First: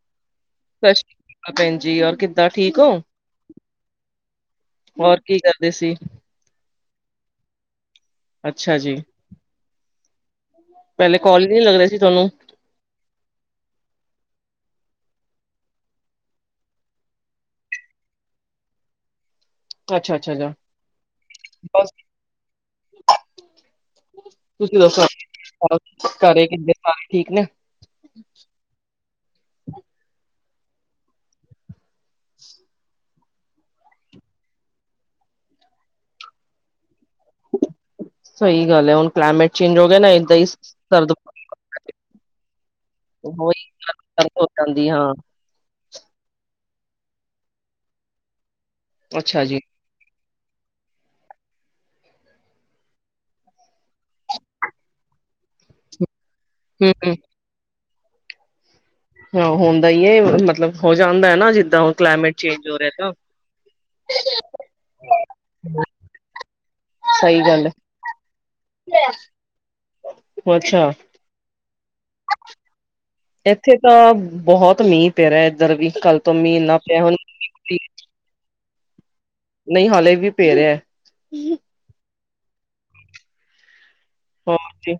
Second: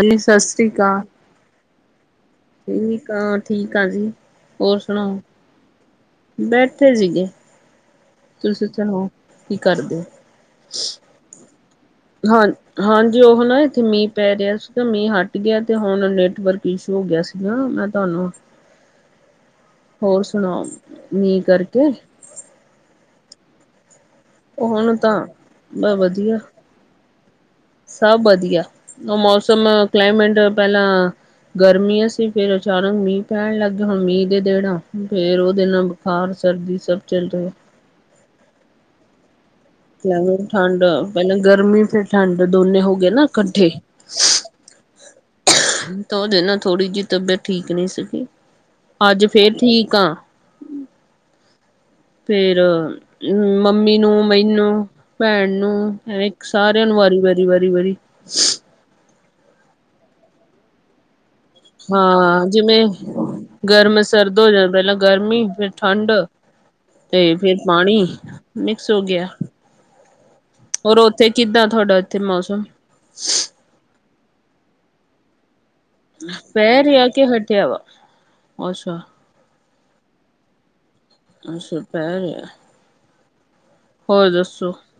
ਹਜੀ ਸਤਿ ਸ਼੍ਰੀ ਸਤਿ ਅਕਾਲ, ਸ਼੍ਰੀ ਅਕਾਲ ਭੈਣ ਜੀ, ਔਰ ਕਿੱਦਾਂ ਠੀਕ ਹੋ? ਠਕ ਆ ਠੀਕ ਆ ਜੀ। ਹੋਰ ਸੁਣਾਓ, ਕੀ ਕਰਦੇ ਸੀ? ਬੈਠੇ ਸੀਗੇ, ਤੁਸੀਂ ਅੱਛਾ ਜੀ, ਸੁਣਾਓ? ਕੀ ਕਰਦੇ ਹੋ। ਹਜੇ ਕਾਲਜ ਨਹੀਂ ਲੱਗ ਰਹੇ ਸੀ ਤੁਹਾਨੂੰ? ਹਾਂ, ਹਾਂਜੀ ਉਹ ਨਾ ਇੱਥੇ ਮੀਂਹ ਪੈ ਰਿਹਾ ਸੀਗਾ ਮੀਂਹ ਹੱਟ ਗਿਆ ਤੇ ਹੁਣ ਨੈਟਵਰਕ ਇਸ਼ੂ ਹੋ ਗਿਆ ਸੀ। ਮੈਂ ਤੁਹਾਨੂੰ [unintelligible] ਹੋਰ ਅੱਛਾ-ਅੱਛਾ, ਅੱਛਾ ਅੱਛਾ ਸੁਣਾ ਮੀਂਹ ਕਰਕੇ। ਬਸ [unintelligible] ਉਹ ਤੁਸੀਂ ਹੁਣ ਦੱਸੋ ਤਾਂ ਬ ਵਧੀਆ ਘਰੇ ਕਿ ਠੀਕ ਨੇ। ਸਭ ਵਧੀਆ ਉਹ ਮੌਸਮ ਕਲਾਈਮੇਟ ਪਹਿਲਾਂ ਗਰਮੀ ਅ ਸੀ ਫੇਰ ਅਚਾਨਕ ਮੀਂਹ ਪੈਣ ਲੱਗਿਆ ਮੀਂਹ ਦੇ ਦੇੜਾ ਫੇਰ ਉਹ ਦਿ ਨਾਲ ਬੁਖਾਰ ਸਰਦੀ ਸਭ ਚਲ ਰਹੇ। ਸਹੀ ਗੱਲ ਹੈ ਹੁਣ, ਕਲਾਈਮੇਟ ਚੇਂਜ ਹੋ ਗਿਆ ਨਾ ਇੱਦਾਂ ਹੀ ਠੰਡ ਸਰਦ ਪਹਿਲਾਂ ਗਰਮੀ ਫਿਰ ਠੰਡ ਦੋਨੇ ਹੋ ਗਏ ਨਾ ਇਕੱਠੇ ਜਾਂਦੀ ਹਾਂ ਤਾਂ ਉਹਦੇ ਨਾ ਥੋੜੀ ਜਿਹੀ ਤਬੀਅਤ ਠੀਕ ਨਹੀਂ ਸੀਗੀ ਅੱਜ ਅੱਛਾ ਫੇਰ ਜੀ। ਠੀਕ ਆ ਫੇਰ ਮੰਮੀ ਨੂੰ ਮੈਨੂੰ ਭੈਣ ਨੂੰ ਸਾਰਿਆਂ ਹੂੰ, ਨੂੰ ਹੂੰ ਵਾਰੀ ਵਾਰੀ ਵਾਰੀ ਵਾਰੀ ਹਾਂ, ਹੁੰਦਾ ਏ ਮਤਲਬ ਹੋ ਜਾਂਦਾ ਹੈ ਨਾ ਜਿੱਦਾਂ ਹੁਣ ਕਲਾਈਮੇਟ ਹਾਂ, ਚੇਂਜ ਹੋ ਜਿਵੇਂ ਰਿਹਾ ਤਾਂ। ਗਰਮ ਸਰਦ ਹੋ ਜਾਣਾ ਪਹਿਲਾਂ ਗਰਮੀ ਫੇਰ ਠੰਡ ਤੇ ਸਹੀ ਫਿਰ ਗੱਲ ਹੈ, ਪਾਣੀ ਮਿਕਸ ਹੋ ਗਿਆ ਅੱਛਾ ਔਰ ਉੱਥੇ ਕਿੱਦਾਂ ਤੁਹਾਡਾ ਇੱਥੇ ਮੌਸਮ ਇੱਥੇ ਤਾਂ ਬਹੁਤ ਮੀਂਹ ਪੈ ਰਿਹਾ ਇੱਧਰ ਵੀ ਕੱਲ ਤੋਂ ਮੀਂਹ ਪੈ ਇੰਨਾ ਪਿਆ ਰਿਹਾ ਹੁਣ ਕੇ ਹਟਿਆ ਵੀ- ਨਹੀਂ ਹਾਲੇ ਵੀ ਪੇ ਰਿਹਾ ਅੱਛਾ ਪੈ ਰਿਹਾ ਹੋਰ ਜ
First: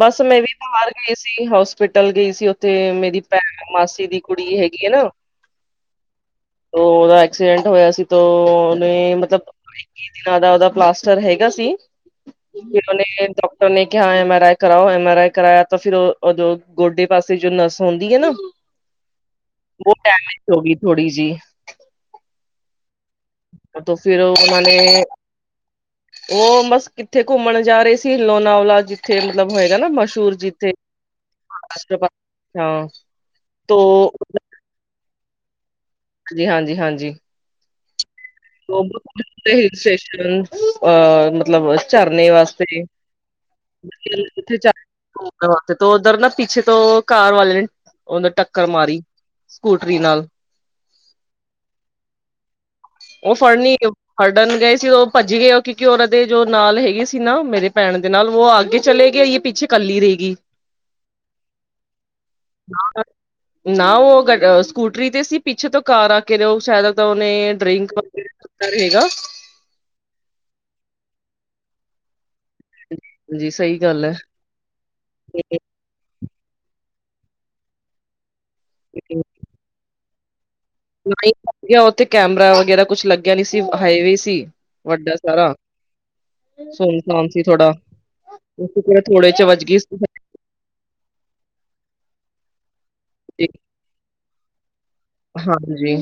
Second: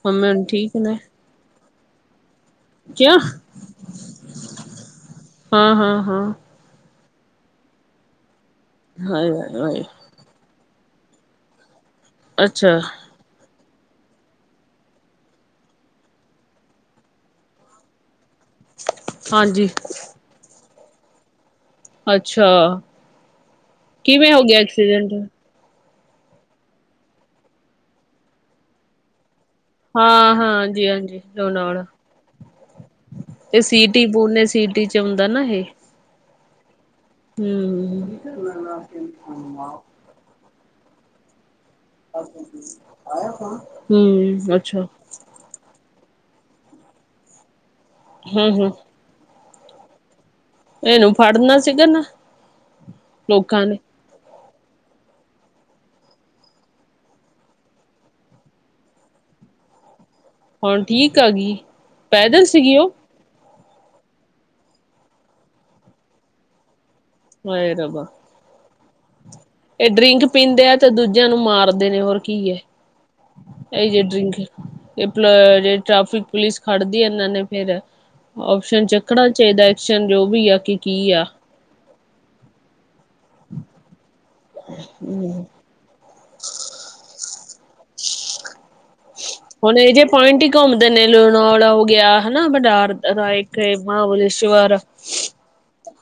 ਬਸ ਮੰਮੀ ਮੈਂ ਹੁਣ ਵੀ ਠੀਕ ਬਾਹਰ ਨੇ ਗਈ ਸੀ ਹੋਸਪਿਟਲ ਗਈ ਸੀ ਤੇ ਕਿਆ ਮੇਰੀ ਭੈਣ ਮਾਸੀ ਦੀ ਕੁੜੀ ਹੈਗੀ ਆ ਨਾ ਹਾਂ ਹਾਂ ਹਾਂ ਉਹਦਾ ਐਕਸੀਡੈਂਟ ਹੋਇਆ ਸੀ, ਤੋਂ ਉਹਨੇ ਹਾਏ ਮਤਲਬ ਹਾਏ ਹਾਏ ਨਾ ਦਾ ਉਹਦਾ ਪਲਾਸਟਰ ਹੈਗਾ ਸੀ। ਅੱਛਾ ਫਿਰ ਡਾਕਟਰ ਨੇ ਕਿਹਾ ਐਮ ਆਰ ਆਈ ਕਰਾਓ, ਐਮ ਆਰ ਆਈ ਕਰਾਇਆ ਤਾਂ ਫਿਰ ਦੋਂ ਗੋਡੇ ਵਸੀ ਜਿਨਾਂ ਸੌ ਦੀ ਐ ਨਾ ਹਾਂਜੀ ਉਹ ਡੈਮੇਜ ਹੋ ਗਈ ਥੋੜੀ ਜੀ ਅੱਛਾ ਤੋਂ, ਫਿਰ ਕਿਵੇਂ ਹੋ ਗਿਆ ਉਹਨਾਂ ਨੇ ਐਕਸੀਡੈਂਟ ਉਹ ਬਸ ਕਿੱਥੇ ਘੁੰਮਣ ਜਾ ਰਹੇ ਸੀ, ਲੋਨਾਵਲਾ ਜ ਇੱਥੇ ਮਤਲਬ ਹੋਏਗਾ ਨਾ ਹਾਂ ਮਸ਼ਹੂਰ, ਹਾਂ ਜਿੱਥੇ ਹਾਂਜੀ ਹਾਂਜੀ ਲੋਨਾਵਲਾ ਰਾਸ਼ਟਰਪਤੀ ਹਾਂ ਤੇ ਤੋ ਸਿਟੀ ਪੋਨੇ ਸਿਟੀ ਚ ਆਉਂਦਾ ਨਾ ਇਹੇ ਜੀ ਹਾਂਜੀ ਹਾਂਜੀ ਹੂੰ ਅਹ ਮਤਲਬ ਝਰਨੇ ਵਾਸਤੇ ਹੂੰ ਅੱਛਾ ਕਰਵਾਤੇ ਤੋ ਉਧਰ ਨਾ ਪਿੱਛੇ ਤੋਂ ਕਾਰ ਵਾਲੇ ਨੇ ਉਨ੍ਹੇ ਹੂੰ ਟੱਕਰ ਹੂੰ ਮਾਰੀ ਸਕੂਟਰੀ ਨਾਲ ਇਹਨੂੰ ਫੜਨਾ ਸੀਗਾ ਨਾ ਉਹ ਲੋਕਾਂ ਫੜਨੀ ਨੇ ਹੜਨ ਗਏ ਸੀ ਭੱਜ ਗਏ ਕਿਉਂਕਿ ਉਹਨਾਂਦੇ ਜੋ ਨਾਲ ਹੈਗੇ ਸੀ ਨਾ ਮੇਰੇ ਭੈਣ ਦੇ ਨਾਲ ਉਹ ਆਗੇ ਚਲੇ ਗਏ ਪਿੱਛੇ ਇਕੱਲੀ ਰਹੇਗੀ ਹੁਣ ਠੀਕ ਆ ਗਈ, ਪੈਦਲ ਸੀਗੀ ਉਹ? ਨਾ ਉਹ ਗਾਗ ਸਕੂਟਰੀ ਤੇ ਸੀ, ਪਿੱਛੇ ਤੋਂ ਕਾਰ ਆ ਕੇ ਨੇ ਉਹ ਸ਼ਾਇਦ ਤਾਂ ਉਹਨੇ ਹਾਏ ਰੱਬਾ ਤਾ ਰਹੇਗਾ ਇਹ ਡਰਿੰਕ ਪੀਂਦੇ ਆ, ਤੇ ਦੂਜਿਆਂ ਨੂੰ ਮਾਰਦੇ ਨੇ ਹੋਰ ਕੀ ਏ ਜੀ ਸਹੀ ਇਹ ਜੇ ਗੱਲ ਡਰਿੰਕ ਏ ਪਂ ਹੈ ਟ੍ਰੈਫਿਕ ਪੁਲਿਸ ਖੜਦੀ ਐ, ਇਹਨਾਂ ਨੇ ਫਿਰ ਔਪਸ਼ਨ ਚੱਕਣਾ ਚਾਹੀਦਾ, ਐਕਸ਼ਨ ਜੋ ਵੀ ਆ, ਕਿ ਕੀ ਆ ਉੱਥੇ ਕੈਮਰਾ ਵਗੈਰਾ ਕੁਛ ਲੱਗਿਆ ਨੀ ਸੀ, ਹਾਈਵੇ ਸੀ ਵੱਡਾ ਸਾਰਾ ਸੁਨ ਸੂਨ ਸੀ, ਥੋੜਾ ਉਸ ਥੋੜੇ ਚ ਵਜਾ ਹੁਣ ਇਹ ਜਹੇ ਪੁਆਇੰਟ ਹੀ ਘੁੰਮ ਦੇ ਨੇ, ਲੁਣਾ ਵਾਲਾ ਹੋ ਗਿਆ ਹਨਾ ਬਟ [unintelligible] ਹਾਂਜੀ,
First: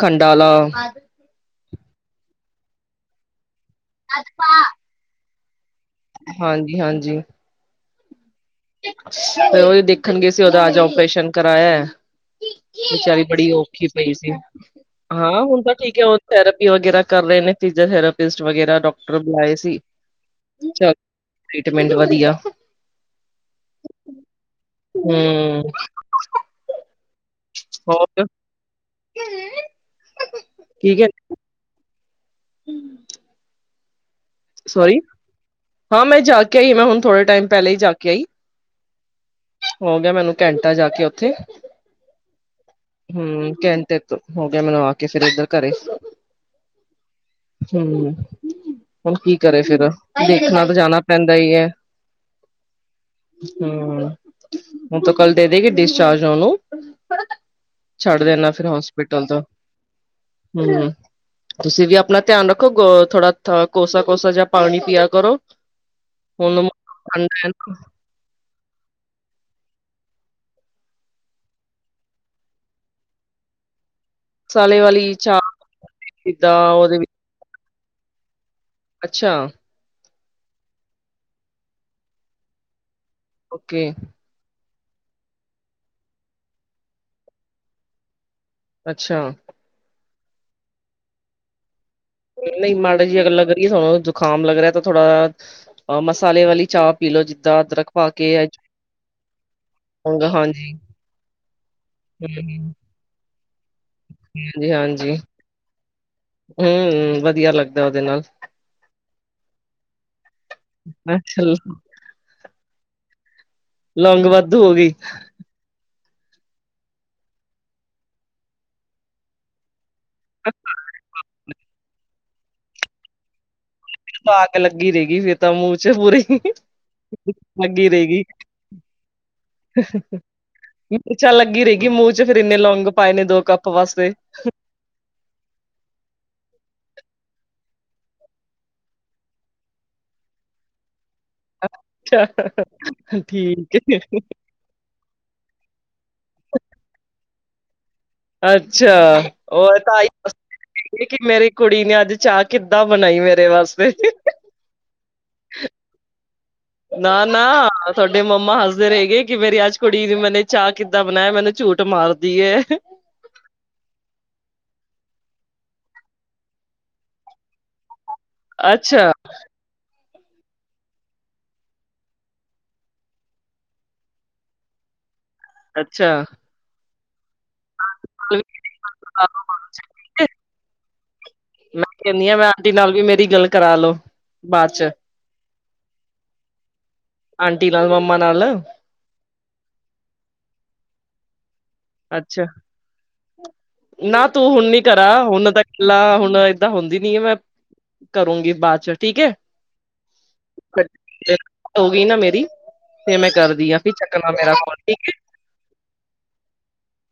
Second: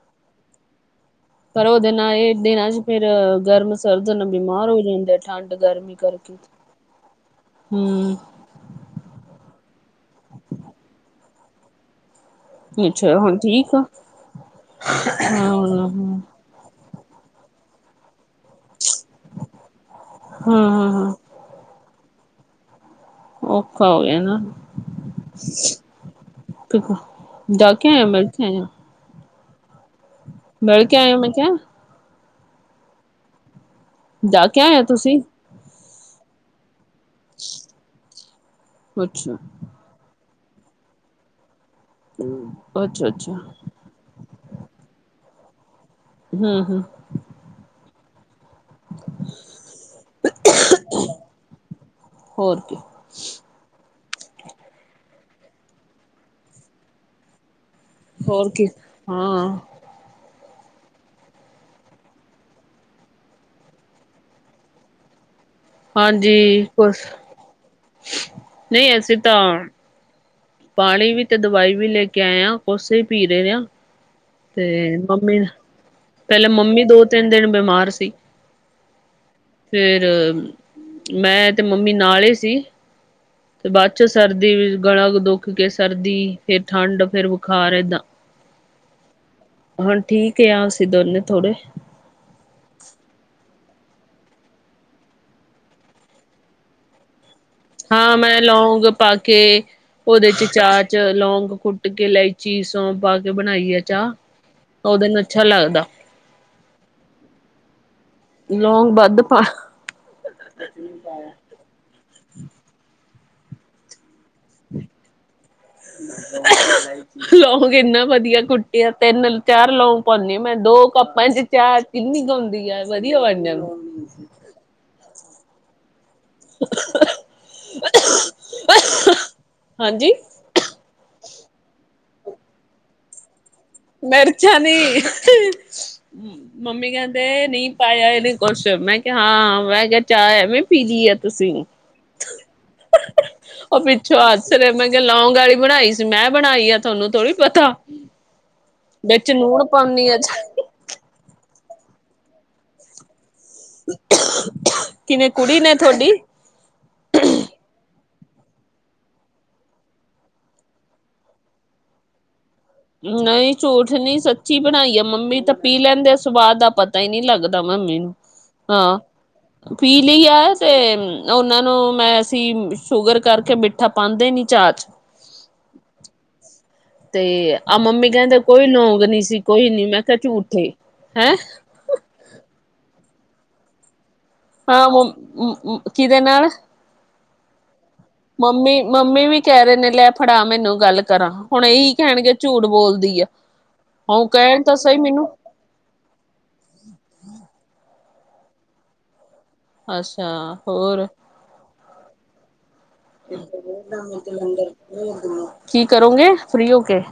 ਖੰਡਾ ਆਲਾ ਪਰ ਉਹਦੇ ਨਾਲ ਇਹ ਦਿਨਾਂ ਚ ਫੇਰ ਗਰਮ ਸਰਦ ਨਾਲ ਬਿਮਾਰ ਹੋ ਜਾਂਦੇ ਆ, ਠੰਡ ਗਰਮੀ ਕਰਕੇ ਹਾਂਜੀ ਹੂੰ ਫੇਰ ਉਹ ਹੀ ਦੇਖਣਗੇ ਸੀ, ਉਹਦਾ ਅੱਜ ਓਪਰੇਸ਼ਨ ਕਰਾਇਆ ਅੱਛਾ ਬਚਾਰੀ ਹੁਣ ਬੜੀ ਠੀਕ ਆ ਔਖੀ ਪਈ ਸੀ, ਹਾਂ ਹਾਂ ਹੁਣ ਤਾਂ ਠੀਕ ਐ, ਉਹ ਹਮ ਥੈਰਪ ਪੀ ਵਗੈਰਾ ਕਰ ਰਹੇ ਨੇ, ਫਿਜ਼ਓਥਰਾਪਿਸਟ ਵਗੈਰਾ ਡਾਕਟਰ ਬੁਲਾਏ ਸੀ। ਹਾਂ ਹਾਂ ਟਰੀਟਮੈਂਟ ਵਧੀਆ। ਔਖਾ ਹੋ ਗਿਆ ਨਾ। ਹੂੰ ਜਾ ਕੇ ਆਏ ਊ, ਮਿਲ ਕੇ ਆਏ ਊ। ਹੂੰ [inaudible] ਮਿਲ ਕੇ ਆਏ ਊ, ਮੈਂ ਕਿਹਾ? ਹੂੰ ਜਾ ਕੇ ਆਏ ਹੋ ਤੁਸੀਂ? ਹਾਂ ਮੈਂ ਜਾ ਕੇ ਆਈ, ਮੈਂ ਹਣ ਥੋੜੇ ਟਾਈਮ ਪਹਿਲੇ ਹੀ ਜਾ ਕੇ ਆਈ। ਅੱਛਾ‌ ਹੋ ਗਿਆ ਮੈਨੂੰ ਘੰਟਾ ਜਾ ਕੇ ਉੱਥੇ, ਅੱਛਾ ਅੱਛਾ ਹੂੰ ਘੰਟੇ ਹੋ ਗਿਆ ਮੈਨੂੰ ਆ ਕੇ, ਫੇਰ ਇੱਧਰ ਘਰੇ ਹੂੰ-ਹੂੰ। [unintelligible] ਹੂੰ ਹੁਣ ਕੀ ਕਰੇ ਫਿਰ ਦੇਖਣਾ ਤਾਂ ਜਾਣਾ ਪੈਂਦਾ ਹੀ ਹੈ। ਹੋਰ ਕੀ ਹ ਮ ਹੁਣ ਤਾਂ ਕੱਲ ਦੇ ਦੇਗੀ ਡਿਸਚਾਰਜ ਉਹਨੂੰ। ਛੱਡ ਹੋਰ ਦੇਣਾ ਫਿਰ ਕੀ ਹੋਸਪਿਟਲ ਤੋਂ। ਹਾਂ ਹ ਮ ਤੁਸੀਂ ਵੀ ਆਪਣਾ ਧਿਆਨ ਰੱਖੋ ਗੇੋ ਥੋੜਾ-ਥੋੜਾ। ਕੋਸਾ-ਕੋਸਾ ਜਾਂ ਪਾਣੀ ਪੀਆ ਕਰੋ। ਹਾਂਜੀ, ਹੁਣ ਕੁਛ ਠੰਡਾ ਨਾ ਨਹੀਂ ਅਸੀਂ ਤਾਂ ਪਾਣੀ ਵੀ ਤੇ ਦਵਾਈ ਵੀ ਲੈ ਕੇ ਆਏ ਹਾਂ ਕੋਸੇ ਹੀ ਪੀ ਰਹੇ ਆਂ। ਮਸਾਲੇ ਤੇ ਵਾਲੀ ਚਾਹ ਮੰਮੀ ਪਹਿਲਾਂ ਜਿੱਦਾਂ ਮੰਮੀ ਉਹਦੇ ਦੋ ਵਿੱਚ ਤਿੰਨ ਦਿਨ ਬਿਮਾਰ ਸੀ। ਅੱਛਾ। ਫੇਰ ਮੈਂ ਤੇ ਮੰਮੀ ਨਾਲ ਹੀ ਸੀ ਤੇ ਬਾਅਦ ਓਕੇ ਚ ਸਰਦੀ ਫਿਰ ਗਲ਼ਾ ਦੁੱਖ ਕੇ, ਸਰਦੀ ਫਿਰ ਠੰਡ ਫਿਰ ਬੁਖਾਰ ਏਦਾਂ। ਅੱਛਾ। ਹੁਣ ਠੀਕ ਅ ਅਸੀਂ ਦੋਨੇ ਥੋੜੇ। ਨਹੀਂ ਮਾੜਾ ਜੀ ਅਗਰ ਲੱਗ ਰਹੀ ਹੈ ਤੁਹਾਨੂੰ ਜੁਕਾਮ ਲੱਗ ਰਿਹਾ ਤਾਂ ਥੋੜਾ ਅ ਮਸਾਲੇ ਵਾਲੀ ਚਾਹ ਪੀ ਲੋਓ ਜਿੱਤ ਹਾਂ, ਮੈਂ ਲੌਂਗ ਪਾ ਕੇ ਲੌਂਗ ਉਹਦੇ ਚ ਹਾਂਜੀ, ਚਾਹ ਚ ਲੌਗ ਕੁੱਟ ਕੇ ਇਲਾਇਚੀ ਸੌਂ ਪਾ ਕੇ ਬਣਾਈ ਐ। ਜੀ ਹਾਂਜੀ ਹੂੰ, ਵਧੀਆ ਲੱਗਦਾ ਉਹਦੇ ਨਾਲ। ਲੌਗ ਵੱਧ ਪਾ ਮੈਂ ਚਲ। ਲੌਂਗ ਵਾਧੂ ਹੋ ਗਈ। ਲੌਂਗ ਇੰਨਾ ਵੱਧੀਆ ਕੁੱਟੀਆਂ ਤਿੰਨ ਚਾਰ ਲੌਂਗ ਪਾਉਨੀ ਆ ਮੈਂ ਦੋ ਕੱਪਾਂ ਚ ਚਾਹ ਕਿੰਨੀ ਕ ਹੁੰਦੀ ਆਂ ਵੱਧੀਆ ਬਣ ਜਾਂਦੀ। [unintelligible] ਲੱਗੀ ਰਹੇਗੀ ਫਿਰ ਤਾਂ ਮੂੰਹ ਚ ਪੂਰੀ। ਲੱਗੀ ਰਹੇਗੀ ਹ ਹਾਂਜੀ ਹ। ਮਿ ਮਿਰਚਾਂ ਲੱਗੀ ਰਹੇਗੀ ਮੂੰਹ ਚ ਫਿਰ ਇੰਨੇ ਲੌਂਗ ਪਾਏ ਨੇ ਦੋ ਕੱਪ। ਵਾਸਤੇ। ਮਿਰਚਾਂ ਨਹੀਂ। ਮੰਮੀ ਕਹਿੰਦੇ ਨਹੀਂ ਪਾਇਆ ਇਹਨੇ ਕੁੱਛ ਮੈਂ ਕਿਹਾ ਹਾਂ ਮੈਂ ਕਿਹਾ ਚਾਹ ਐਵੇ ਪੀ ਲੀ ਏ ਤੁਸੀਂ ਹ ਅੱਛਾ ਹ ਠੀਕ ਉਹ ਏ, ਪਿੱਛੋਂ ਹੱ ਸਵੇਰੇ ਮੈਂ ਕਿਹਾ ਲੌਂਗ ਵਾਲੀ ਬਣਾਈ ਸੀ ਮੈਂ ਬਣਾਈ ਆ ਤੁਹਾਨੂੰ ਥੋੜੀ ਪਤਾ। ਅੱਛਾ ਵਿੱਚ ਨੂਣ ਹੋਰ ਤਾਂ। ਪਾਉਣੀ [inaudible] ਆ [inaudible] ਇੱਕ-ਇੱਕ ਮੇਰੀ ਕੁੜੀ ਨੇ ਅੱਜ ਚਾਹ ਕਿੱਦਾਂ ਬਣਾਈ ਮੇਰੇ ਵਾਸਤੇ। ਕਿਵੇਂ ਕੁੜੀ ਨੇ ਤੁਹਾਡੀ। ਨਾ-ਨਾ ਸਾਡੇ ਮੰਮਾ ਹੱਸਦੇ ਰਹੇ ਗਏ ਕਿ ਮੇਰੀ ਅੱਜ ਕੁੜੀ [unintelligible] ਮੈਨੇ ਚਾਹ ਕਿੱਦਾਂ ਬਣਾਇਆ ਮੈਨੂੰ ਝੂਠ ਮਾਰ ਦੀਏ। ਨਹੀ ਝੂਠ ਨੀ ਸੱਚੀ ਬਣਾਈ ਏ ਮੰਮੀ ਤੇ ਪੀ ਲੈਂਦੇ ਸਵਾਦ ਦਾ ਪਤਾ ਹੀ ਨਹੀਂ ਲੱਗ [unintelligible] ਆਹ। ਅੱਛਾ, ਪੀ ਲਈ ਅ ਤੇ ਉਹਨਾਂ ਨੂੰ ਮੈਂ ਅਸੀ ਸ਼ੂਗਰ ਕਰਕੇ ਮਿੱ ਠਾ ਪਾਂਦੇ ਨਹੀਂ ਚਾ ਚ। ਅੱਛਾ। ਤੇ ਆਹ ਮੰਮੀ ਕਹਿੰਦੇ ਕੋਈ ਲੌਂਗ ਨੀ ਸੀ ਕੋਈ ਨੀ ਮੈਂ ਕਿਹਾ ਝੂਠੇ ਹੈਂ। ਕਹਿੰਦੀਆਂ ਮੈਂ ਆਂਟੀ ਨਾਲ ਵੀ ਮੇਰੀ ਗੱਲ ਕਰਾ ਲੋ। ਹਾਂ, ਮੰ ਮ ਮ ਕਿਹਦੇ ਨਾਲ। ਆਂਟੀ ਨਾਲ ਮੰਮਾ ਨਾਲ। ਮੰਮੀ ਮੰਮੀ ਵੀ ਕਹਿ ਰਹੇ ਨੇ ਲੈ ਫੜਾ ਮੈਨੂੰ ਗੱਲ ਕਰਾਂ ਹੁਣ ਇਹੀ ਕਹਿਣਗੇ ਅੱਛਾ ਝੂਠ ਬੋਲਦੀ ਆ, ਉਹ ਕਹਿਣ ਤਾਂ ਸਹੀ ਮੈਨੂੰ। ਲਾ ਹੁਣ ਏਦਾਂ ਹੁੰਦੀ ਨੀ ਏ ਮੈਂ ਕਰੂੰਗੀ ਬਾਅਦ ਚ ਠੀਕ ਏ। ਅੱਛਾ ਹੋਰ। ਹੋ ਗਈ ਨਾ ਮੇਰੀ ਫੇਰ ਮੈਂ ਕਰਦੀ ਆ ਫੇਰ ਚੱਕਣਾ ਮੇਰਾ ਫੋਨ ਠੀਕ ਹੈ। ਕੀ ਕਰੋਂਗੇ ਫਰੀ ਹੋ ਕੇ।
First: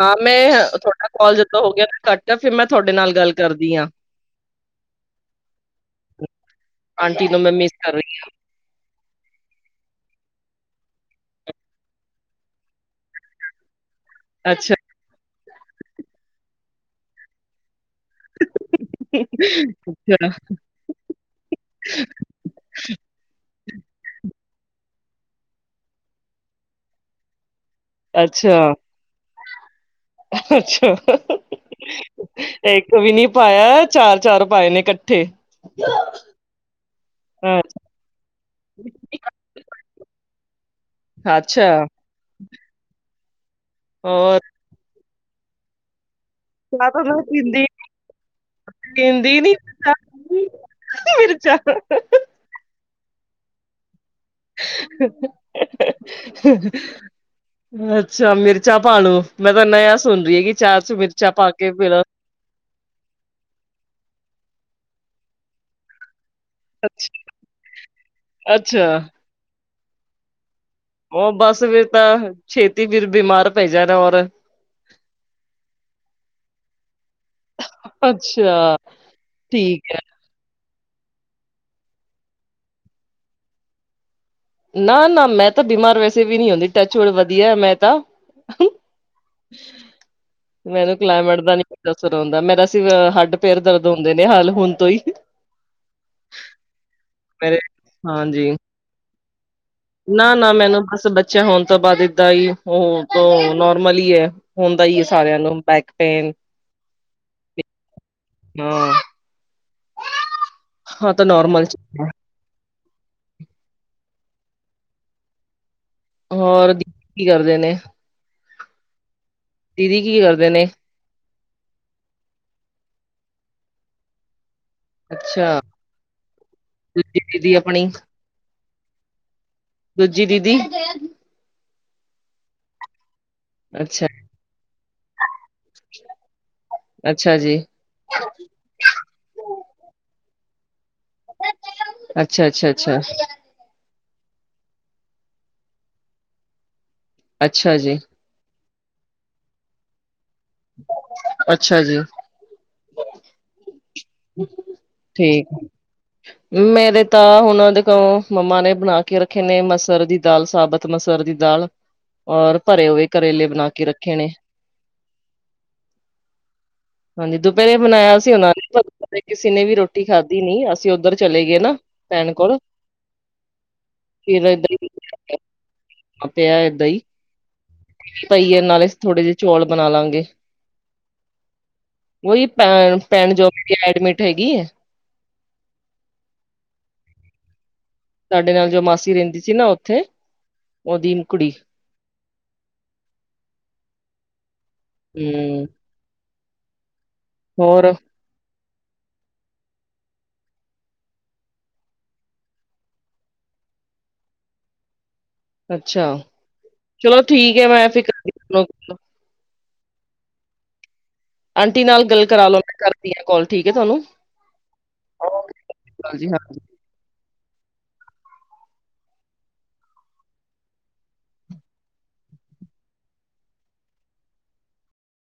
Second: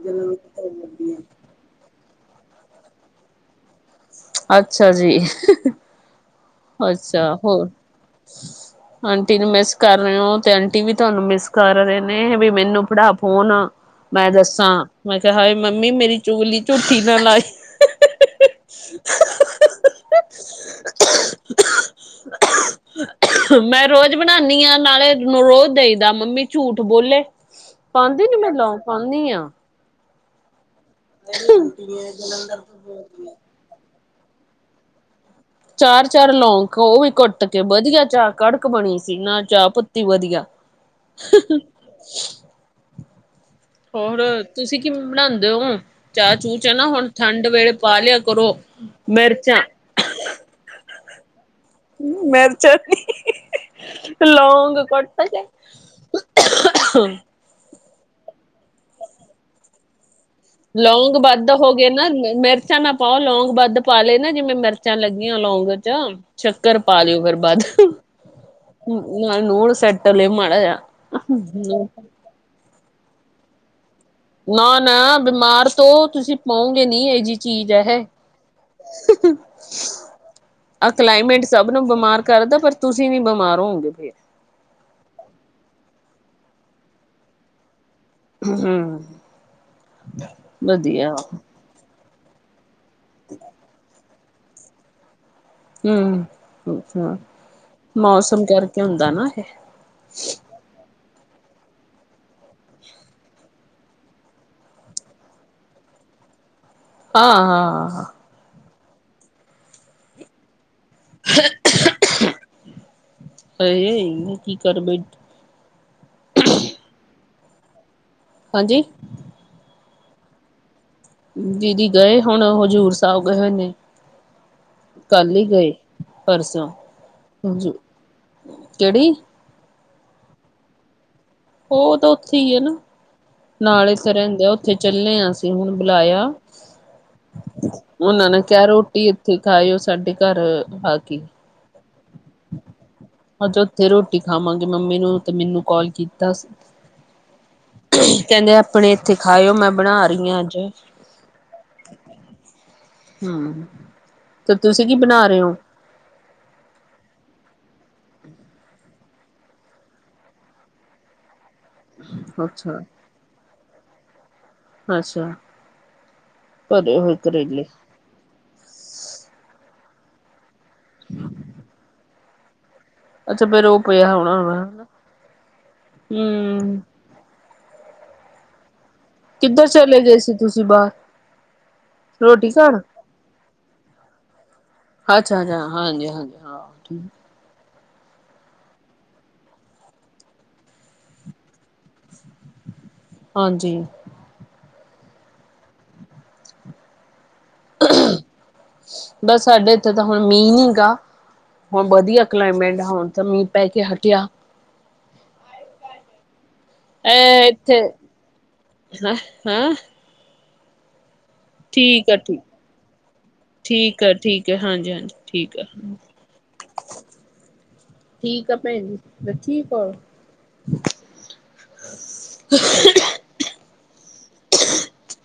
ਹਾਂ ਮੈਂ ਤੁਹਾਡਾ ਕੋਲ ਜਦੋਂ ਹੋ ਗਿਆ ਨਾ ਕੱਟ ਫਿਰ ਮੈਂ ਤੁਹਾਡੇ ਨਾਲ ਗੱਲ ਕਰਦੀ ਹਾਂ। ਅੱਛਾ ਜੀ ਅੱਛਾ ਆਂਟੀ ਨੂੰ ਮੈਂ ਹੋਰ। ਮਿਸ ਕਰ ਰਹੀ ਆਂਟੀ ਨੂੰ ਮਿਸ ਕਰ ਰਹੇ ਹੋ ਤੇ ਆਂਟੀ ਵੀ ਤੁਹਾਨੂੰ ਮਿਸ ਕਰ ਰਹੇ ਨੇ ਵੀ ਮੈਨੂੰ ਪੜ੍ਹਾ ਫੋਨ। ਮੈਂ ਦੱਸਾ ਅੱਛਾ ਮੈਂ ਕਿਹਾ ਹਾਏ ਮੰਮੀ ਮੇਰੀ ਚੁਗਲੀ ਝੂਠੀ ਨਾ ਲਾਈ। [unintelligible] ਮੈਂ ਰੋਜ਼ ਬਣਾਨੀ ਆ ਨਾਲੇ ਰੋਜ਼ ਦੇਈ ਦਾ ਮੰਮੀ ਝੂਠ ਬੋਲੇ ਪਾਦੀ ਨੀ ਮੈਂ ਅੱਛਾ ਲੌਂਗ ਪਾਨੀ ਹਾ। ਅੱਛਾ ਇੱਕ ਵੀ ਨੀ ਪਾਇਆ। ਚਾਰ-ਚਾਰ ਪਾਏ ਨੇ ਕੱਠੇ। ਚਾਰ-ਚਾਰ ਲੌਂਗ ਉਹ ਵੀ ਕੁੱਟ ਕੇ ਵਧੀਆ ਚਾ ਕੜਕ ਬਣੀ ਸੀ ਨਾ ਚਾ ਪੱਤੀ ਵਧੀਆ। ਅੱਛਾ ਹ ਹੋਰ ਤੁਸੀਂ ਕੀ ਬਣਾਦੇ ਹੋ ਚਾ ਚੂ। ਚ ਨਾ ਚਾਹ ਤਾਂ ਹੁਣ ਮੈਂ ਠੰਡ ਪੀਂਦੀ ਵੇਲੇ ਪਾ ਲਿਆ ਕਰੋ ਮਿਰਚਾਂ। ਚਾ ਮਿਰਚਾ ਨੀ। ਲੋਂਗ ਕੁੱਟ ਕੇ। ਅੱਛਾ ਮਿਰਚਾ ਪਾ ਲੋ ਮੈਂ ਤਾ ਨਯਾ ਸੁਣ ਰਹੀ ਹੈ ਕਿ ਚਾ ਚ ਮਿਰਚਾ ਪਾ ਕੇ ਪੀ ਲੋ। ਰਚਾ ਨਾ ਪਾਓ ਲੌਂਗ ਵੱਧ ਪਾ ਲਏ ਨਾ ਜਿਵੇਂ ਮਿਰਚਾਂ ਲੱਗੀਆ ਲੌਂਗ ਚ। ਸ਼ੱਕਰ ਪਾ ਅੱਛਾ ਲਿਓ ਫਿਰ ਵੱਧ ਅੱਛਾ ਨਾਲ ਨੂੰੜ ਸੈਟ ਲਏ ਮਾੜਾ ਜਿਹਾ। ਉਹ ਬਸ ਫਿਰ ਤਾਂ ਛੇਤੀ ਫਿਰ ਬਿਮਾਰ ਪੈ ਜਾਣਾ ਔਰ। ਨਾ-ਨਾ ਬਿਮਾਰ ਤੋਂ ਤੁਸੀਂ ਪਾਓਗੇ ਨੀ ਇਹ ਜੀ ਚੀਜ਼ ਹੈ। ਹਾਂ ਠੀਕ ਹੈ। ਆਹ ਕਲਾਈਮੇਟ ਸਭ ਨੂੰ ਬਿਮਾਰ ਕਰਦਾ ਪਰ ਤੁਸੀ ਨੀ ਬਿਮਾਰ ਹੋਗੇ ਫੇਰ। ਨਾ-ਨਾ ਮੈਂ ਤਾਂ ਬਿਮਾਰ ਵੈਸੇ ਵੀ ਨੀ ਹੁੰਦੀ ਟੱਚ ਵੁਡ ਵਧੀਆ ਮੈਂ ਤਾ। ਹਮ ਮੈਨੂੰ ਵਧੀਆ। ਕਲਾਈਮੇਟ ਦਾ ਨੀ ਅਸਰ ਹੁੰਦਾ ਮੇਰਾ ਸੀ ਹੱਡ ਪੇਰ ਦਰਦ ਹੁੰਦੇ ਨੇ ਹਾਲ ਹੁਣ ਤੋਂ ਹੀ। ਹਮ ਅੱਛਾ ਮੇਰੇ ਮੌਸਮ ਹਾਂਜੀ ਕਰਕੇ ਹੁੰਦਾ ਨਾ ਇਹ। ਨਾ-ਨਾ ਮੈਨੂੰ ਬਸ ਬੱਚਿਆਂ ਹੋਣ ਤੋਂ ਬਾਦ ਏਦਾਂ ਹੀ ਉਹ ਨੋਰਮਲ ਹੀ ਹੈ। ਹੁੰਦਾ ਹੀ ਹੈ ਸਾਰਿਆਂ ਨੂੰ ਬੈਕਪੇਨ ਹਾਂ-ਹਾਂ ਹਾਂ, ਹਾਂ ਤਾਂ ਨੋਰਮਲ ਚ ਅ ਕੀ ਕਰ ਬ ਹੋਰ ਦੀ ਕੀ ਕਰਦੇ ਨੇ। ਹਾਂਜੀ। ਦੀਦੀ ਕੀ ਕਰਦੇ ਨੇ? ਦੀਦੀ ਗਏ ਹੁਣ ਹਜ਼ੂਰ ਸਾਹਿਬ ਗਏ ਹੋਏ ਨੇ। ਕੱਲ ਹੀ ਅੱਛਾ ਗਏ ਪਰਸੋਂ ਦੂਜੀ ਦੀਦੀ ਹਾਂਜੀ ਆਪਣੀ ਕਿਹੜੀ ਦੂਜੀ ਦੀਦੀ ਉਹ ਤਾਂ ਉੱਥੇ ਹੀ ਹੈ ਨਾ ਨਾਲੇ [unintelligible] ਉੱਥੇ ਚੱਲੇ ਹਾਂ ਅਸੀਂ ਹੁਣ ਬੁਲਾਇਆ। ਅੱਛਾ ਜੀ। ਉਹਨਾਂ ਨੇ ਕਿਹਾ ਰੋਟੀ ਇੱਥੇ ਖਾਏ ਉਹ ਸਾਡੇ ਘਰ ਆ ਕੇ ਅੱਛਾ- ਅੱਛਾ -ਅੱਛਾ। ਅੱਜ ਉੱਥੇ ਰੋਟੀ ਖਾਵਾਂਗੇ ਮੰਮੀ ਨੂੰ ਤੇ ਮੈਨੂੰ ਕੋਲ ਕੀਤਾ ਸੀ। ਅੱਛਾ ਜੀ। ਕਹਿੰਦੇ ਆਪਣੇ ਇੱਥੇ ਖਾਓ ਮੈਂ ਬਣਾ ਰਹੀ ਹਾਂ ਅੱਜ ਅੱਛਾ ਜੀ ਹੂ,,, ਠੀਕ ਆ ਮੇਰੇ ਤਾਂ ਹੁਣ ਉਹ ਦੇ ਦਿਖਾਓ ਮੰਮਾ ਨੇ ਬਣਾ ਕੇ ਰੱਖੇ ਨੇ ਮਸਰ ਦੀ ਦਾਲ ਸਾਬਤ ਮਸਰ ਦੀ ਦਾਲ ਔਰ ਅੱਛਾ- ਭਰੇ ਹੋਏ ਕਰੇਲੇ ਬਣਾ ਕੇ ਰੱਖੇ ਨੇ ਅੱਛਾ ਭਰੇ ਹੋਏ ਹਾਂਜੀ ਕਰੇਲੇ। ਦੁਪਹਿਰੇ ਬਣਾਇਆ ਸੀ ਉਹਨਾ ਨੇ ਕਿਸੇ ਨੇ ਵੀ ਰੋਟੀ ਖਾਧੀ ਨੀ ਅਸੀਂ ਉੱਧਰ ਚਲੇ ਗਏ ਨਾ ਭੈਣ ਕੋਲ ਅੱਛਾ ਫਿਰ ਉਹ ਪਿਆ ਹੋਣਾ ਫਿਰ ਹੋਣਾ ਏਦਾਂ ਨਾ ਹੀ ਹੂ ਖਿਚੜੀ ਪਈ ਨਾਲੇ ਥੋੜੇ ਜਿਹੇ ਚੌਲ ਕਿੱਧਰ ਬਣਾ ਚਲੇ ਗਏ ਲਾਂਗੇ ਸੀ ਤੁਸੀਂ ਬਾਹਰ ਉਹੀ ਰੋਟੀ ਖਾਣ? ਪੈ ਪੈਣ ਜੋਗੇ ਐਡਮਿਟ ਹੈਗੀ ਹੈ। ਅੱਛਾ ਅੱਛਾ ਹਾਂਜੀ ਹਾਂਜੀ ਹਾਂ। ਸਾਡੇ ਨਾਲ ਜੋ ਮਾਸੀ ਰਹਿੰਦੀ ਸੀ ਨਾ ਉੱਥੇ ਉਹਦੀ ਕੁੜੀ ਹਾਂਜੀ ਹੂ,,, ਹੋਰ ਬਸ ਸਾਡੇ ਇੱਥੇ ਤਾਂ ਹੁਣ ਮੀਂਹ ਗਾ ਹੁਣ ਵਧੀਆ ਕਲਾਈਮੇਟ ਆ ਹੁਣ ਤਾਂ ਮੀਂਹ ਪੈ ਕੇ ਹਟਿਆ ਅੱਛਾ। ਚਲੋ ਇਹ ਠੀਕ ਹੈ ਇੱਥੇ ਮੈਂ ਫਿਰ ਕਰਦੀ ਹਾਂ ਤੁਹਾਨੂੰ ਹਾਂ। ਆਂਟੀ ਨਾਲ ਠੀਕ ਆ ਗੱਲ ਠੀਕ ਕਰਾ ਲਓ ਮੈਂ ਕਰਦੀ ਹਾਂ ਕਾਲ ਹੈ ਠੀਕ ਤੁਹਾਨੂੰ ਆ ਠੀਕ ਹੈ ਹਾਂਜੀ- ਹਾਂਜੀ ਠੀਕ ਓਕੇ ਆ। ਜੀ ਹਾਂ ਠੀਕ ਆ ਭੈਣ ਜੀ ਲੱਛੀ ਕੌਰ [unintelligible]